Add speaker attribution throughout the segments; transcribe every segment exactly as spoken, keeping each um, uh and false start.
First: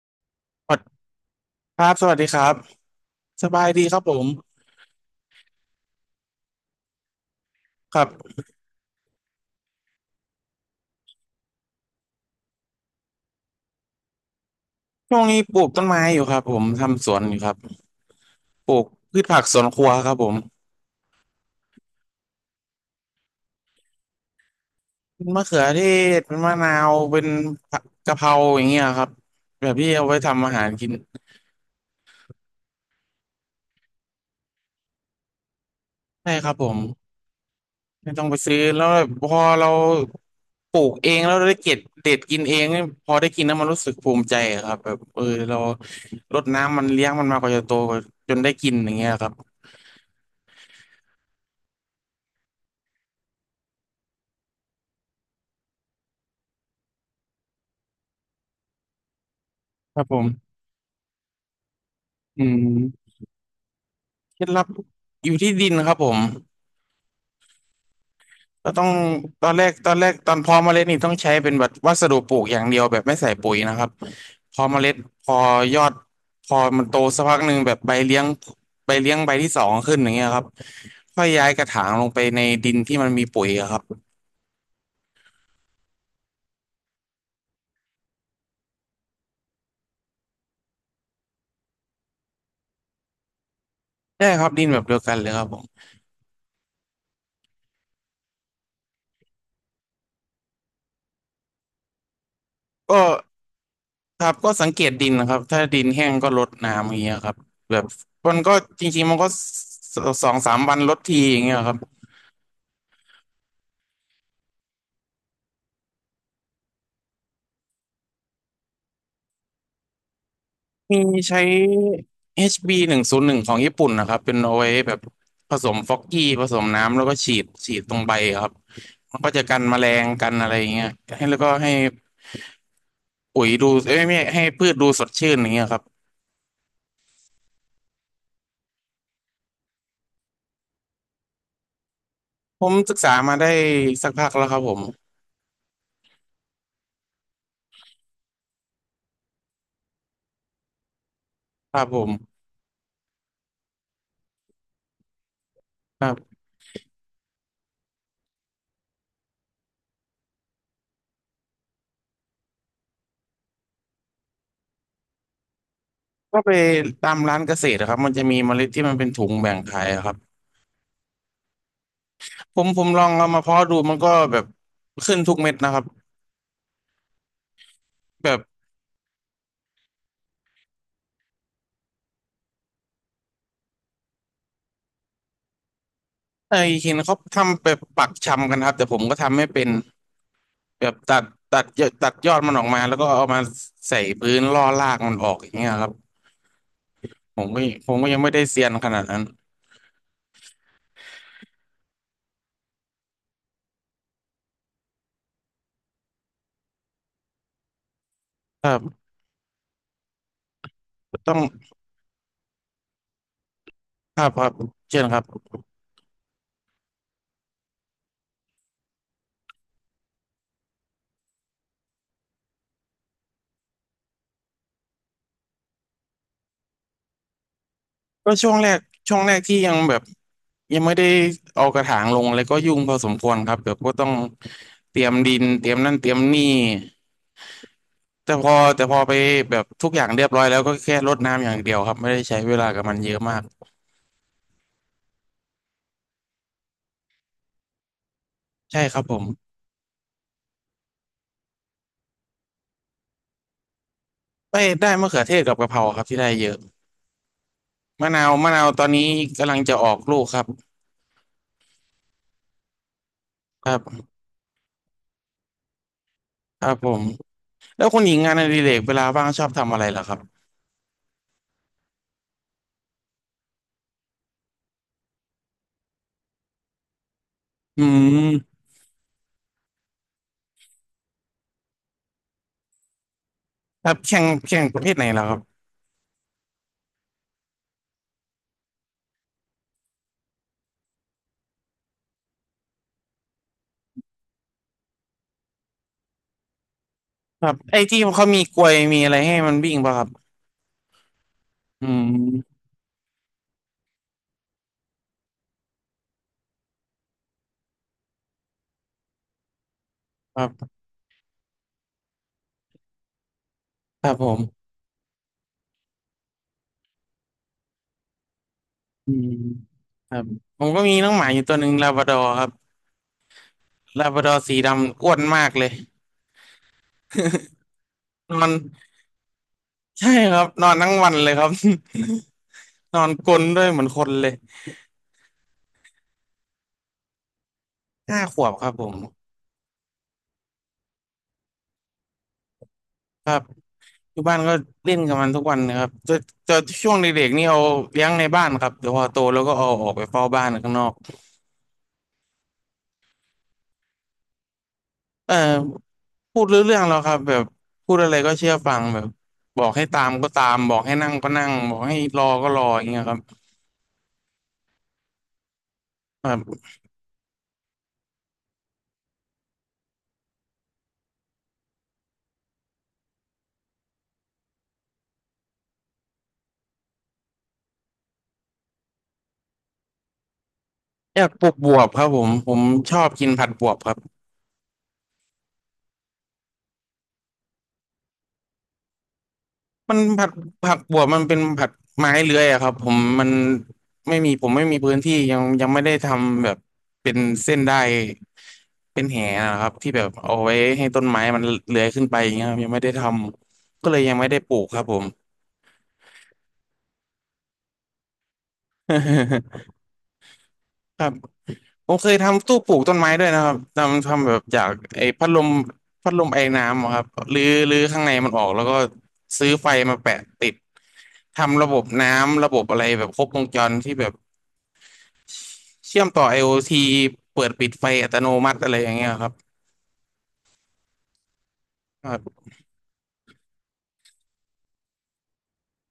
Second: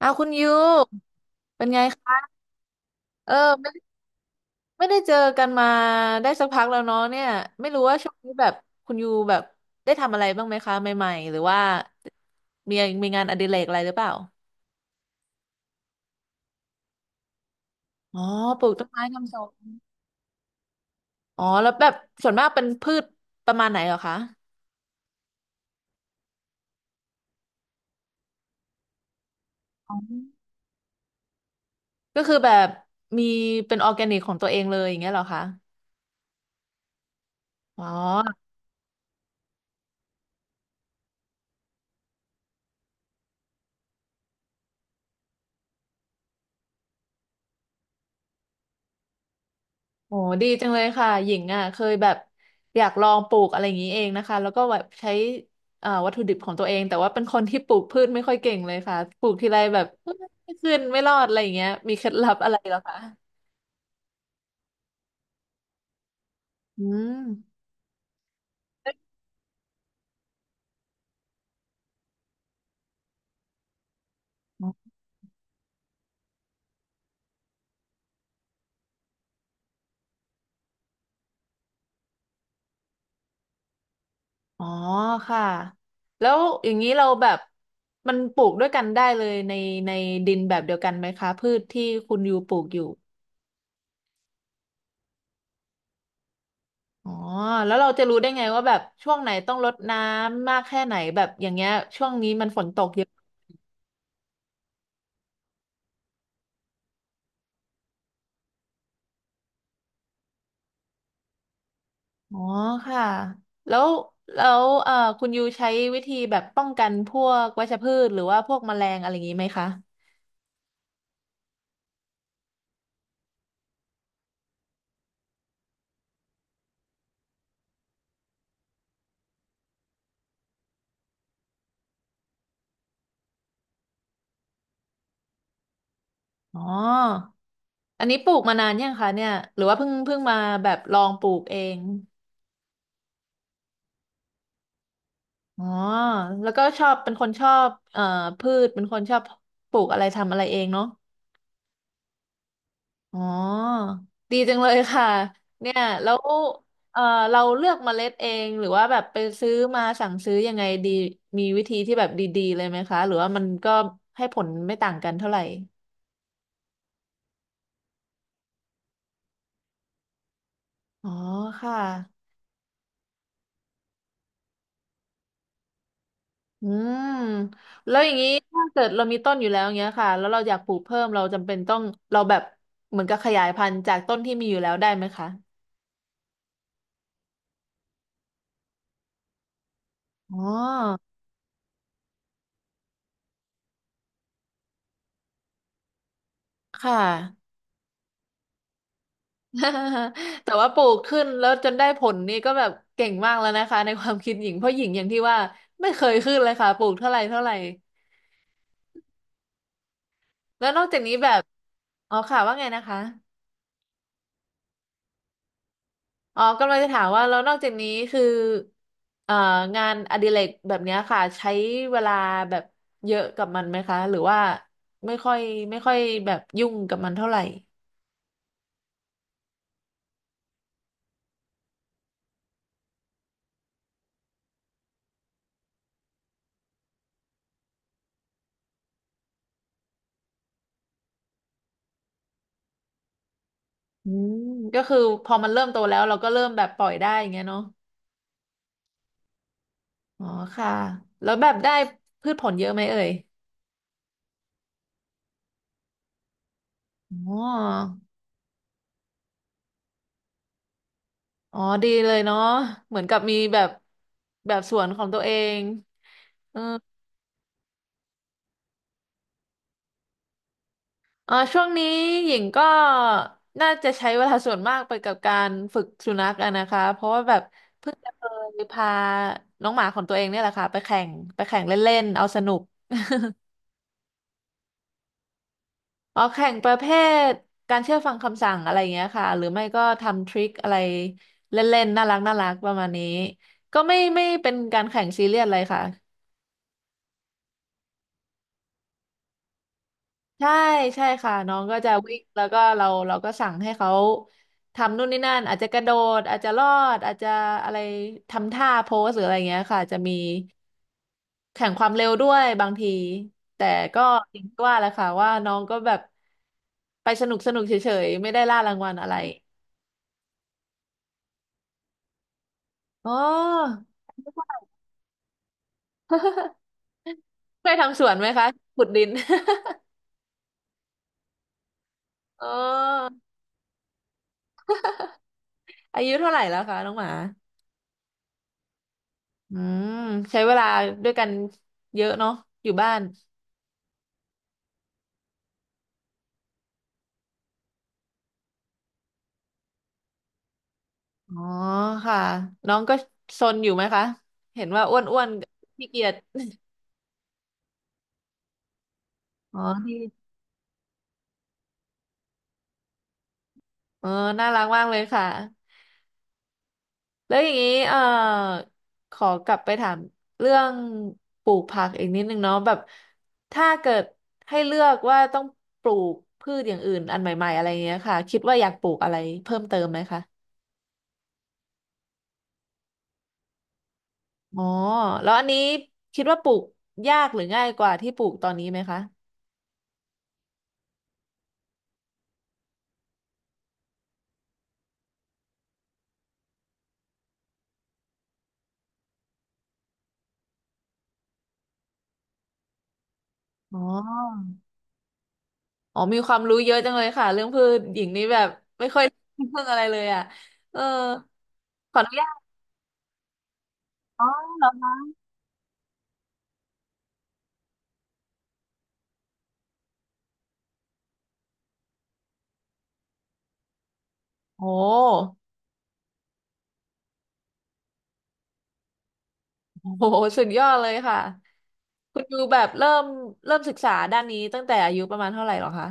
Speaker 1: อ้าวคุณยู
Speaker 2: สวัสดีค
Speaker 1: เป็นไง
Speaker 2: รับส
Speaker 1: คะ
Speaker 2: วัสดีครับ
Speaker 1: เออ
Speaker 2: สบาย
Speaker 1: ไม่
Speaker 2: ดีครับผม
Speaker 1: ไม่ได้เจอกันมาได้สักพักแล้วเนาะเนี่ยไม่รู้
Speaker 2: ค
Speaker 1: ว่า
Speaker 2: รับ
Speaker 1: ช่วงนี้แบบคุณยูแบบได้ทำอะไรบ้างไหมคะใหม่ๆหรือว่ามีมีงานอดิเรกอะไรหรือเปล่า
Speaker 2: ช่วงนี้ปลูกต้นไม้อยู่ครับผม ทำสวนอยู่ครับ
Speaker 1: อ๋อปลู
Speaker 2: ป
Speaker 1: ก
Speaker 2: ลู
Speaker 1: ต้
Speaker 2: ก
Speaker 1: นไม้
Speaker 2: พืช
Speaker 1: ทำส
Speaker 2: ผัก
Speaker 1: ว
Speaker 2: สว
Speaker 1: น
Speaker 2: นครัวครับผม
Speaker 1: อ๋อแล้วแบบส่วนมากเป็นพืชประมาณไหนเหรอคะ
Speaker 2: เป็นมะเขือเทศเป็นมะนาวเป็นผักกะเพราอย่างเงี้ยครับแบบที่
Speaker 1: อ๋อ
Speaker 2: เอาไว้ทำอาหารกิน
Speaker 1: ก็คือแบบมีเป็นออร์แกนิกของตัวเองเลยอย่างเงี้ยเหรอคะ
Speaker 2: ใช่ครับผม
Speaker 1: อ๋อ
Speaker 2: ไม่ต้องไปซื้อแล้วพอเราปลูกเองแล้วได้เก็บเด็ดกินเองนี่พอได้กินแล้วมันรู้สึกภูมิใจอะครับแบบเออเรารดน้ำมันเลี้ยงมันมากว่าจะโตจนได้กินอย่างเงี้ยครับ
Speaker 1: โอ้ดีจังเลยค่ะหญิงอ่ะเคยแบบอยากลองปลูกอะไรอย่างนี้เองนะคะแล้วก็แบบใช้เอ่อวัตถุดิบของตัวเองแต่ว่าเป็นคนที่ปลูกพืชไม่ค่อยเก่งเลยค่ะปลูกทีไรแบบ
Speaker 2: ครับผม
Speaker 1: ไม่ขึ้นไม่รอดอะไรอย่างเงี้ยมีเคล็ดลับ
Speaker 2: อื
Speaker 1: อะไรเหรอคะ
Speaker 2: ม เคล็ดลับอยู่ที่ดินครับผม
Speaker 1: อืม
Speaker 2: ก็ต้องตอนแรกตอนแรกตอนเพาะเมล็ดนี่ต้องใช้เป็นแบบวัสดุปลูกอย่างเดียวแบบไม่ใส่ปุ๋ยนะครับพอเมล็ดพอยอดพอมันโตสักพักหนึ่งแบบใบเลี้ยงใบเลี้ยงใบที่สองขึ้นอย่างเงี้ยครับค่อยย้ายกระถางลงไปในดินที่มันมีปุ๋ยอะครับ
Speaker 1: อ๋อค่ะแล้วอย่างนี้เราแบบมันปลูกด้วยกันได้เลยในในดินแบบเดียวกันไหมคะพืชที่คุณยูปลูกอยู่
Speaker 2: ใช่ครับดินแบบเดียวกันเลยครับผม
Speaker 1: อ๋อแล้วเราจะรู้ได้ไงว่าแบบช่วงไหนต้องรดน้ำมากแค่ไหนแบบอย่างเงี้ยช่วงนี้มันฝนตกเย
Speaker 2: ก็
Speaker 1: อะ
Speaker 2: ครับก็สังเกตดินนะครับถ้าดินแห้งก็รดน้ำอย่างเงี้ยครับแบบมันก็จริงๆมันก็สสองสามวันรดทีอย่างเงี้ยครับ
Speaker 1: อ๋อค่ะแล้วแล้วเอ่อคุณยูใช้วิธีแบบป้องกันพวกวัชพืชหรือว่าพวกแมลงอะไรอย่างนี้ไหมคะ
Speaker 2: มีใช้ HB หนึ่งศูนย์หนึ่งของญี่ปุ่นนะครับเป็นเอาไว้แบบผสมฟอกกี้ผสมน้ำแล้วก็ฉีดฉีดตรงใบครับมันก็จะกันแมลงกันอะไรอย่างเงี้ยให้แล้วก็ให้ปุ๋ยดูเอ้ยไม่ให้พืชดูสดชื่นอย่างเงี้ยครับ
Speaker 1: อ๋ออันนี้ปลูกมานานยังคะเนี่ยหรือว่าเพิ่งเพิ่งมาแบบลองปลูกเอง
Speaker 2: ผมศึกษามาได้สักพักแล้วครับผม
Speaker 1: อ๋อแล้วก็ชอบเป็นคนชอบเอ่อพืชเป็นคนชอบปลูกอะไรทำอะไรเองเนาะ
Speaker 2: ครับผม
Speaker 1: อ๋อ ดีจังเลยค่ะ เนี่ย
Speaker 2: ครั
Speaker 1: แล้ว
Speaker 2: บ
Speaker 1: เอ่อเราเลือกเมล็ดเอง หรือว่าแบบไปซื้อมาสั่งซื้อยังไงดี มีวิธีที่แบบดีๆเลยไหมคะ หรือว่ามันก็ให้ผลไม่ต่างกันเท่าไหร่
Speaker 2: ก็ไปตามร้านเกษตรนะครับมันจะมีเมล็ดที่มันเป็นถุงแบ่งขายอะครับ
Speaker 1: อ๋อค่ะ
Speaker 2: ผมผมลองเอามาเพาะดูมันก็แบบขึ้นทุกเม็ดนะครับ
Speaker 1: อืม แล้วอย่างนี้
Speaker 2: แบบ
Speaker 1: ถ้าเกิดเรามีต้นอยู่แล้วเงี้ยค่ะ แล้วเราอยากปลูกเพิ่มเราจำเป็นต้องเราแบบเหมือนกับขยายพันธุ์จากต้นที่มีอยู่แล้วได้ไหมคะ
Speaker 2: ไอ้เห็นเขาทำแบบปักชำกันครับแต่ผมก็ทำไม่เป็น
Speaker 1: อ๋
Speaker 2: แบบ
Speaker 1: อ
Speaker 2: ตัดตัดเยอะตัดยอดมันออกมาแล้วก็เอามาใส่พื้นล่อรากมันออกอย่างเงี้ยครับ
Speaker 1: ค่ะ
Speaker 2: ผมก็ผมก็ยังไม่ได้เซียนขนาดนั้น
Speaker 1: แต่ว่าปลูกขึ้นแล้วจนได้ผลนี่ก็แบบเก่งมากแล้วนะคะในความคิดหญิงเพราะหญิงอย่างที่ว่าไม่เคยขึ้นเลยค่ะปลูกเท่าไหร่เท่าไหร่
Speaker 2: ครับ
Speaker 1: แล้วนอกจากนี้แบ
Speaker 2: ต้อง
Speaker 1: บอ๋อค่ะว่าไงนะคะ
Speaker 2: ครับครับเช่นครับ
Speaker 1: อ๋อกำลังจะถามว่าแล้วนอกจากนี้คือเอ่องานอดิเรกแบบเนี้ยค่ะใช้เวลาแบบเยอะกับมันไหมคะหรือว่าไม่ค่อยไม่ค่อยแบบยุ่งกับมันเท่าไหร่
Speaker 2: ก็ช่วงแรกช่วงแรกที่ยังแบบยังไม่ได้เอากระถางลงอะไรก็ยุ่งพอสมควรครับแบบก็ต้องเตรียมดินเตรียมนั่นเตรียมนี่แต่พอแต่พอไปแบบทุกอย่างเรียบร้อยแล้วก็แค่รดน้ำอย่างเดียวครับไม่ได้ใช้เวลากับมันเยอะมาก
Speaker 1: อืมก็คือพอมันเริ่มโตแล้วเราก็เริ่มแบบปล่อยได้อย่างเงี้ยเนาะ
Speaker 2: ใช่ครับผม
Speaker 1: อ๋อค่ะแล้วแบบได้พืชผลเยอะไหมเอ่ย
Speaker 2: ไปได้มะเขือเทศกับกะเพราครับที่ได้เยอะ
Speaker 1: อ๋อ
Speaker 2: มะนาวมะนาวตอนนี้กำลังจะออกลูกครับ
Speaker 1: อ๋อดีเลยเนาะเหมือนกับมีแบ
Speaker 2: ค
Speaker 1: บ
Speaker 2: รับ
Speaker 1: แบบสวนของตัวเองเออ
Speaker 2: ครับผมแล้วคุณหญิงงานอดิเรกเวลาว่างชอบทำอะไรเหรอครับ
Speaker 1: เออช่วงนี้หญิงก็น่าจะใช้เวลาส่วนมากไปกับการฝึกสุนัขอะนะคะเพราะว่าแบบ
Speaker 2: อื
Speaker 1: เพิ่งจะเค
Speaker 2: ม
Speaker 1: ยพาน้องหมาของตัวเองเนี่ยแหละค่ะไปแข่งไปแข่งเล่นๆเอาสนุก
Speaker 2: ครับแข่งแข่งประเภทไหนเหรอครับ
Speaker 1: อ๋อแข่งประเภทการเชื่อฟังคำสั่งอะไรเงี้ยค่ะหรือไม่ก็ทำทริคอะไรเล่นๆน่ารักน่ารักประมาณนี้ก็ไม่ไม่เป็นการแข่งซีเรียสเลยค่ะ
Speaker 2: ครับไอ้ที่เขามีกลวยมีอะไรให้มันวิ่งป่ะครับ
Speaker 1: ใช่ใช่ค่ะน้องก็
Speaker 2: อื
Speaker 1: จะวิ่งแล้วก็
Speaker 2: ม
Speaker 1: เราเราก็สั่งให้เขาทำนู่นนี่นั่นอาจจะกระโดดอาจจะลอดอาจจะอะไรทำท่าโพสหรืออะไรเงี้ยค่ะจะมี
Speaker 2: ครับ
Speaker 1: แข่งความเร็วด้วยบางทีแต่ก็
Speaker 2: ครับผ
Speaker 1: อย่างที่
Speaker 2: ม
Speaker 1: ว่าแหละค่ะว่าน้องก็แบบไปสนุกสนุกเฉยๆไม่ได้ล่ารางวัลอะ
Speaker 2: อื
Speaker 1: ไร
Speaker 2: มครับผมก็มีน้องหมาอยู่ตัวหนึ่งลาบราดอร์ครับ
Speaker 1: อ๋อ
Speaker 2: ลาบราดอร์สีดำอ้วนมากเลย
Speaker 1: เคยทำสวนไหม
Speaker 2: น
Speaker 1: คะ
Speaker 2: อน
Speaker 1: ขุดดิน
Speaker 2: ใช่ครับนอนทั้งวันเลยครับ
Speaker 1: อ๋
Speaker 2: นอน
Speaker 1: อ
Speaker 2: กรนด้วยเหมือนคนเลย
Speaker 1: อายุเท่าไหร่แล้วคะน้องหมา
Speaker 2: ห้าขวบครับผม
Speaker 1: อืมใช้เวลาด้วยกันเยอะเนาะอยู่บ้าน
Speaker 2: อยู่บ้านก็เล่นกับมันทุกวันนะครับจะจะช่วงเด็กๆนี่เอาเลี้ยงในบ้านครับแต่พอโตแล้วก็เอาออกไปเฝ้าบ้านข้างนอก
Speaker 1: อ๋อค่ะน้องก็ซนอยู่ไหมคะเห็นว่าอ้วนอ้วน
Speaker 2: เออ
Speaker 1: ขี้เกียจ
Speaker 2: พูดรู้เรื่องแล้วครับแบบพูดอะไรก็เชื่อฟังแบบ
Speaker 1: อ๋
Speaker 2: บ
Speaker 1: อ
Speaker 2: อกให้
Speaker 1: ที่
Speaker 2: ตามก็ตามบอกให้นั่งก็นั่งบอกให้รอก็รออย่างเงี้ยครับ
Speaker 1: อ๋อน่ารักมากเลยค่ะ
Speaker 2: แบบ
Speaker 1: แล้วอย่างนี้เอ่อขอกลับไปถามเรื่องปลูกผักอีกนิดนึงเนาะแบบถ้าเกิดให้เลือกว่าต้องปลูกพืชอย่างอื่นอันใหม่ๆอะไรเงี้ยค่ะคิดว่าอยากปลูกอะไรเพิ่มเติมไหมคะ
Speaker 2: อยากปลูกบวบครับผมผมชอบกินผัดบวบครับ
Speaker 1: อ๋อแล้วอันนี้คิดว่าปลูกยากหรือง่ายกว่าที่ปลูกตอนนี้ไหมคะ
Speaker 2: มันผัดผักบวบมันเป็นผัดไม้เลื้อยอะครับผมมันไม่มีผมไม่มีพื้นที่ยังยังไม่ได้ทำแบบเป็นเส้นได้ เป็นแหนะครับที่แบบเอาไว้ให้ต้นไม้มันเลื้อยขึ้นไปอย่างเงี้ยครับยังไม่ได้ท
Speaker 1: อ๋
Speaker 2: ำ
Speaker 1: อ
Speaker 2: ก็เลยยังไม่ได้ปลูกครับผม
Speaker 1: อ๋อมีความรู้เยอะจังเลยค่ะเรื่องพืชหญิงนี่แบบไม่ค่อยรู้เรื่อง อะไรเลยอ่ะเออ
Speaker 2: ครับผ
Speaker 1: ข
Speaker 2: ม
Speaker 1: ออ
Speaker 2: เค
Speaker 1: นุ
Speaker 2: ย
Speaker 1: ญาต
Speaker 2: ทำตู้ปลูกต้นไม้ด้วยนะครับทำ
Speaker 1: อ๋
Speaker 2: ทำ
Speaker 1: อ
Speaker 2: แบบจา
Speaker 1: เหรอ
Speaker 2: ก
Speaker 1: คะ
Speaker 2: ไอ้พัดลมพัดลมไอน้ำอะครับรื้อรื้อข้างในมันออกแล้วก็ซื้อไฟมาแปะติดทำระบบน้ำระบบอะไรแบบครบวงจรที่แบบ
Speaker 1: โอ้
Speaker 2: เชื่อมต่อ IoT เปิดปิดไฟอัตโนมัติอะไรอย่างเงี้ยครับ
Speaker 1: โหสุดยอดเลยค่ะ
Speaker 2: ครั
Speaker 1: คุณยู
Speaker 2: บ
Speaker 1: แบบเริ่มเริ่มศึกษาด้านนี้ตั้งแต่อายุประมาณเท่าไหร่หรอคะ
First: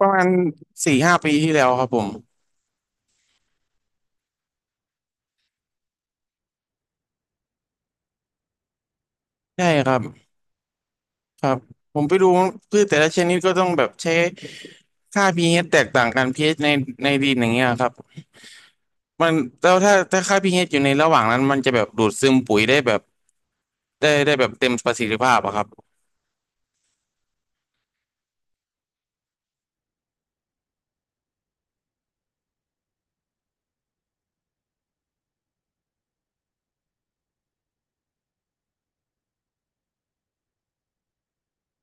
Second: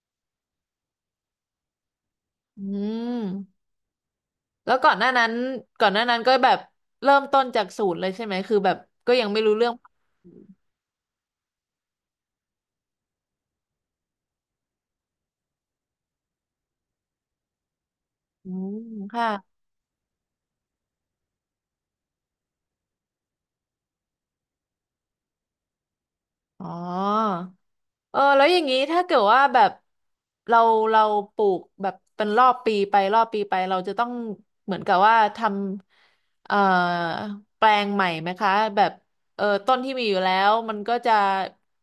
Speaker 2: ประมาณสี่ห้าปีที่แล้วครับผม
Speaker 1: อืม แล้วก่อนหน้านั้นก่อนหน้านั้นก็แบบเริ่มต้นจากศูนย์เลยใช่ไหม คือแบบก็ยังไม่รู้
Speaker 2: ใช่
Speaker 1: เรื่อง
Speaker 2: ครับ ครับผมไปดูพืชแต่ละชนิดก็ต้องแบบใช้ค่า pH แตกต่างกัน pH ในในดินอย่างเงี้ยครับ
Speaker 1: อืม ค่ะ
Speaker 2: มันแล้วถ้าถ้าค่า pH อยู่ในระหว่างนั้นมันจะแบบดูดซึมปุ๋ยได้แบบได้ได้แบบเต็มประสิทธิภาพอะครับ
Speaker 1: อ๋อ เออแล้วอย่างนี้ถ้าเกิดว่าแบบเราเราปลูกแบบเป็นรอบปีไปรอบปีไปเราจะต้องเหมือนกับว่าทำเอ่อแปลงใหม่ไหมคะแบบเออต้นที่มีอยู่แล้วมันก็จะ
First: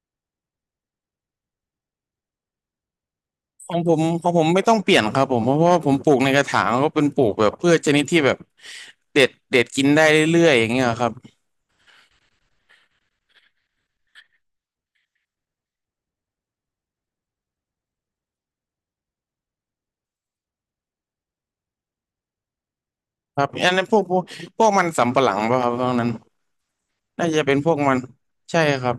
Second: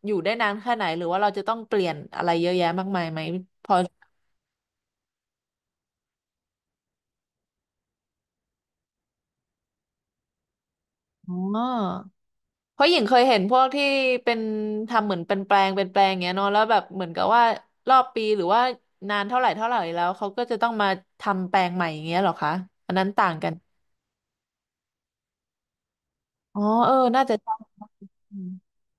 Speaker 1: อยู่ได้นานแค่ไหนหรือว่าเราจะต้องเปลี่ยนอะไรเยอะแยะมากมายไหมพ
Speaker 2: ข
Speaker 1: อ
Speaker 2: องผมของผมไม่ต้องเปลี่ยนครับผมเพราะว่าผมปลูกในกระถางก็เป็นปลูกแบบพืชชนิดที่แบบเด็ดเด็ดกินได้เรื่อยๆอย่างเงี้ยครับ
Speaker 1: อ๋อเพราะหญิงเคยเห็นพวกที่เป็นทำเหมือนเป็นแปลงเป็นแปลงอย่างเงี้ยเนาะแล้วแบบเหมือนกับว่ารอบปีหรือว่านานเท่าไหร่เท่าไหร่แล้วเขาก็จะต้องมาทำแปลงใหม่อย่างเงี้ยเหรอคะอันนั้นต่าง
Speaker 2: ครับ
Speaker 1: กัน
Speaker 2: อันนั้นพวกพวกพวกมันสำปะหลังป่ะครับตรงนั้น
Speaker 1: อ๋อเออน่า
Speaker 2: น่า
Speaker 1: จะ
Speaker 2: จะ
Speaker 1: ใช่
Speaker 2: เป็นพวกมัน
Speaker 1: อืม
Speaker 2: ใช่ครับ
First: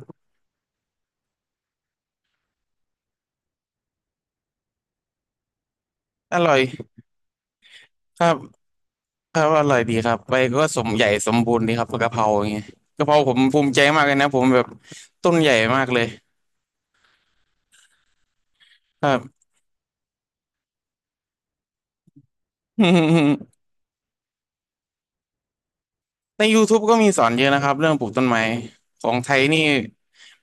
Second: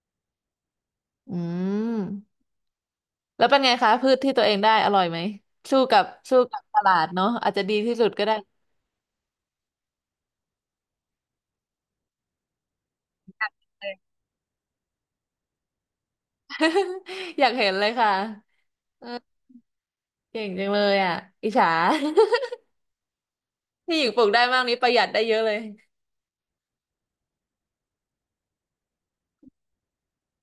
Speaker 1: อืมแล้วเป็นไงคะพืชที่ตัวเองได้อร่อยไหมสู้กับ
Speaker 2: อ
Speaker 1: สู้
Speaker 2: ร่อ
Speaker 1: กั
Speaker 2: ย
Speaker 1: บตลาดเนาะอาจจะดีที่สุด
Speaker 2: ค
Speaker 1: ก็
Speaker 2: รั
Speaker 1: ได้
Speaker 2: บ ครับอร่อยดีครับไปก็สมใหญ่สมบูรณ์ดีครับกะเพราอย่างเงี้ยกะเพราผมภูมิใจมากเลยนะผมแบบต้นใหญ่มากเลย
Speaker 1: อยากเห็นเลยค่ะ
Speaker 2: ค
Speaker 1: เออ
Speaker 2: รับ
Speaker 1: เก่งจังเลยอ่ะอิจฉา ที่หญิงปลูกได้มากนี้ประหยัดได้เยอะเลย
Speaker 2: ใน YouTube ก็มีสอนเยอะนะครับเรื่องปลูกต้นไม้ของไทยนี่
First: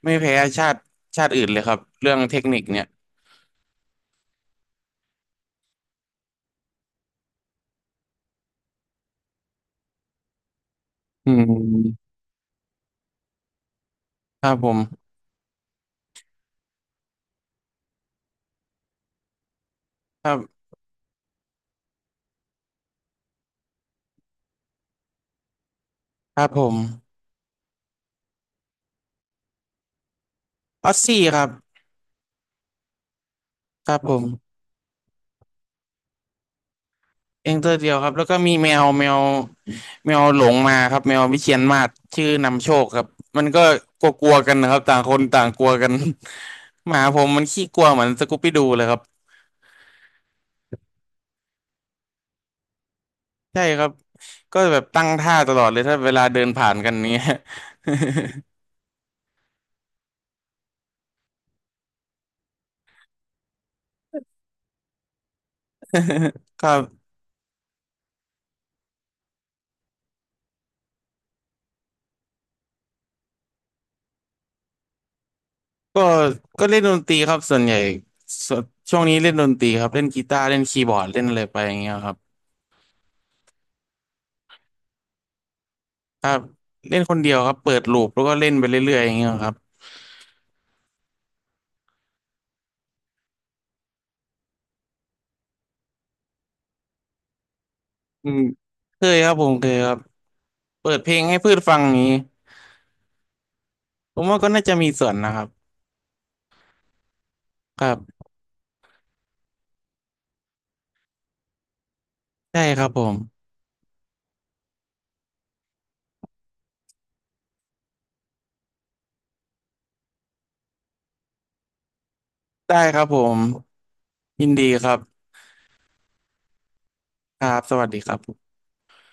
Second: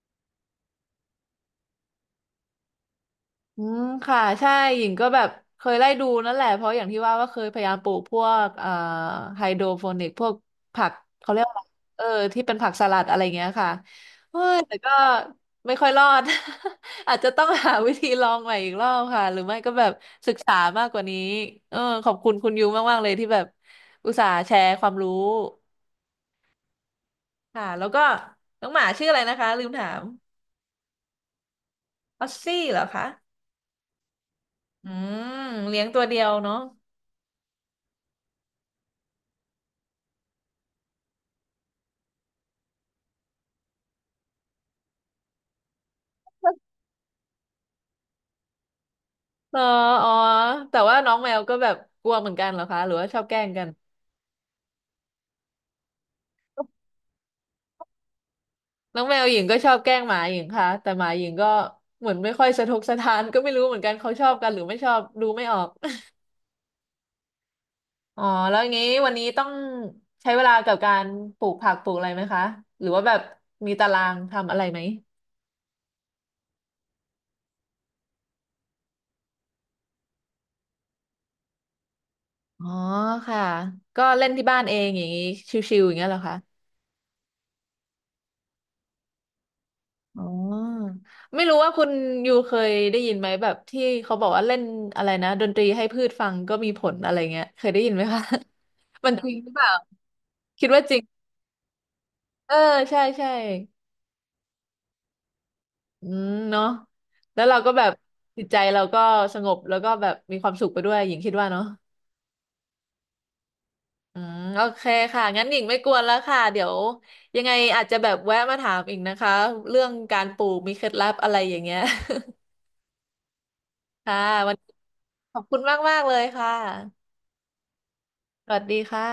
Speaker 2: ไม่แพ้ชาติชาติอื่นเลยครับเรื่องเทคนิคเนี่ย
Speaker 1: อืมค่ะใช่หญิงก็แบบเคยไล่ดูนั่นแหละเพราะอย่างที่ว่าว่าเคยพยายามปลูกพวกเอ่อไฮโดรโปนิกพวกผัก
Speaker 2: อื
Speaker 1: เขาเรียกว่าอะไรเออ
Speaker 2: ม
Speaker 1: ที่เป็นผักสลัดอะไรเงี้ยค่ะเฮ้
Speaker 2: ครับ
Speaker 1: ย
Speaker 2: ผ
Speaker 1: แต่
Speaker 2: ม
Speaker 1: ก็ไม่ค่อยรอด อาจจะต้องหาวิธีลองใหม่อีกรอบค่ะหรือไม่ก็แบบ
Speaker 2: ค
Speaker 1: ศึ
Speaker 2: รั
Speaker 1: กษา
Speaker 2: บ
Speaker 1: มากกว่านี้เออขอบคุณคุณยูมากๆเลยที่แบบอุตส่าห์แชร์ความรู้
Speaker 2: ครับผม
Speaker 1: ค่ะแล้วก็น้องหมาชื่ออะไรนะคะลืมถาม
Speaker 2: ออสซี่ครับ
Speaker 1: ออสซี่เหรอคะ
Speaker 2: ครับผม
Speaker 1: อืมเลี้ยงตัวเดียวเนาะ
Speaker 2: เองตัวเดียวครับแล้วก็มีแมวแมวแมวหลงมาครับแมววิเชียรมาศชื่อนำโชคครับมันก็กลัวๆกันนะครับต่างคนต่างกลัวกัน หมาผมมันขี้กลัวเหมือนสกูปปี้ดูเลยครับ
Speaker 1: อ๋ออ๋อแต่ว่าน้องแมวก็แบบกลัวเหมือนกันเหรอคะหรือว่าชอบแกล้ง
Speaker 2: ใช่
Speaker 1: กัน
Speaker 2: ครับก็แบบตั้งท่าตลอดเลยถ้าเวลาเดินผ่านกันเนี้ย
Speaker 1: น้องแมวหญิงก็ชอบแกล้งหมาหญิงค่ะแต่หมาหญิงก็เหมือนไม่ค่อยสะทกสะท้านก็ไม่รู้เหมือนกันเขาชอบกันหรือไม่ชอบดูไม่ออก
Speaker 2: ครับ
Speaker 1: อ๋อแล้วงี้วันนี้ต้องใช้เวลากับการปลูกผักปลูกอะไรไหมคะหรือว่าแบบมีตารางทำอะไรไหม
Speaker 2: ก็ก็เล่นดนตรีครับส่วนใหญ่สช่วงนี้เล่นดนตรีครับเล่นกีตาร์เล่นคีย์บอร์ดเล่นอะไรไปอย่างเงี้ยครับ
Speaker 1: อ๋อค่ะก็เล่นที่บ้านเองอย่างนี้ชิวๆอย่างเงี้ยเหรอ
Speaker 2: ครั
Speaker 1: คะ
Speaker 2: บเล่นคนเดียวครับเปิดลูปแล้วก็เล่นไปเรื่อยๆอย่างเงี้ยครับ
Speaker 1: อ๋อไม่รู้ว่าคุณยูเคยได้ยินไหมแบบที่เขาบอกว่าเล่นอะไรนะดนตรีให้พืชฟังก็มีผลอะไรเงี้ยเคยได้ยินไหมคะ
Speaker 2: อืมเค
Speaker 1: มัน
Speaker 2: ย
Speaker 1: จ
Speaker 2: ครั
Speaker 1: ริ
Speaker 2: บ
Speaker 1: ง
Speaker 2: ผ
Speaker 1: หรื
Speaker 2: ม
Speaker 1: อเป
Speaker 2: เค
Speaker 1: ล่า
Speaker 2: ยครับ
Speaker 1: คิดว่า
Speaker 2: เปิ
Speaker 1: จริ
Speaker 2: ด
Speaker 1: ง
Speaker 2: เพลงให้พืชฟังนี้
Speaker 1: เออใช่ใช่
Speaker 2: ผมว่าก็น่าจะมีส่วนนะครับ
Speaker 1: อืมเนาะแล้วเราก็
Speaker 2: ค
Speaker 1: แบบ
Speaker 2: รับ
Speaker 1: จิตใจเราก็สงบแล้วก็แบบมีความสุขไปด้วยหญิงคิดว่าเนาะ
Speaker 2: ได้ครับผม
Speaker 1: อืมโอเคค่ะงั้นหญิงไม่กวนแล้วค่ะเดี๋ยวยังไงอาจจะแบบแวะมาถามอีกนะคะเรื่องการปลูกมีเคล็ดลับอะไรอย่างเงี้ย
Speaker 2: ได้ครับผม
Speaker 1: ค่ะ
Speaker 2: ยิน
Speaker 1: วัน
Speaker 2: ดี
Speaker 1: นี้
Speaker 2: ครับ
Speaker 1: ขอบคุณมากๆเลยค่ะ
Speaker 2: ครับสวัสดีครับ
Speaker 1: สวัสดีค่ะ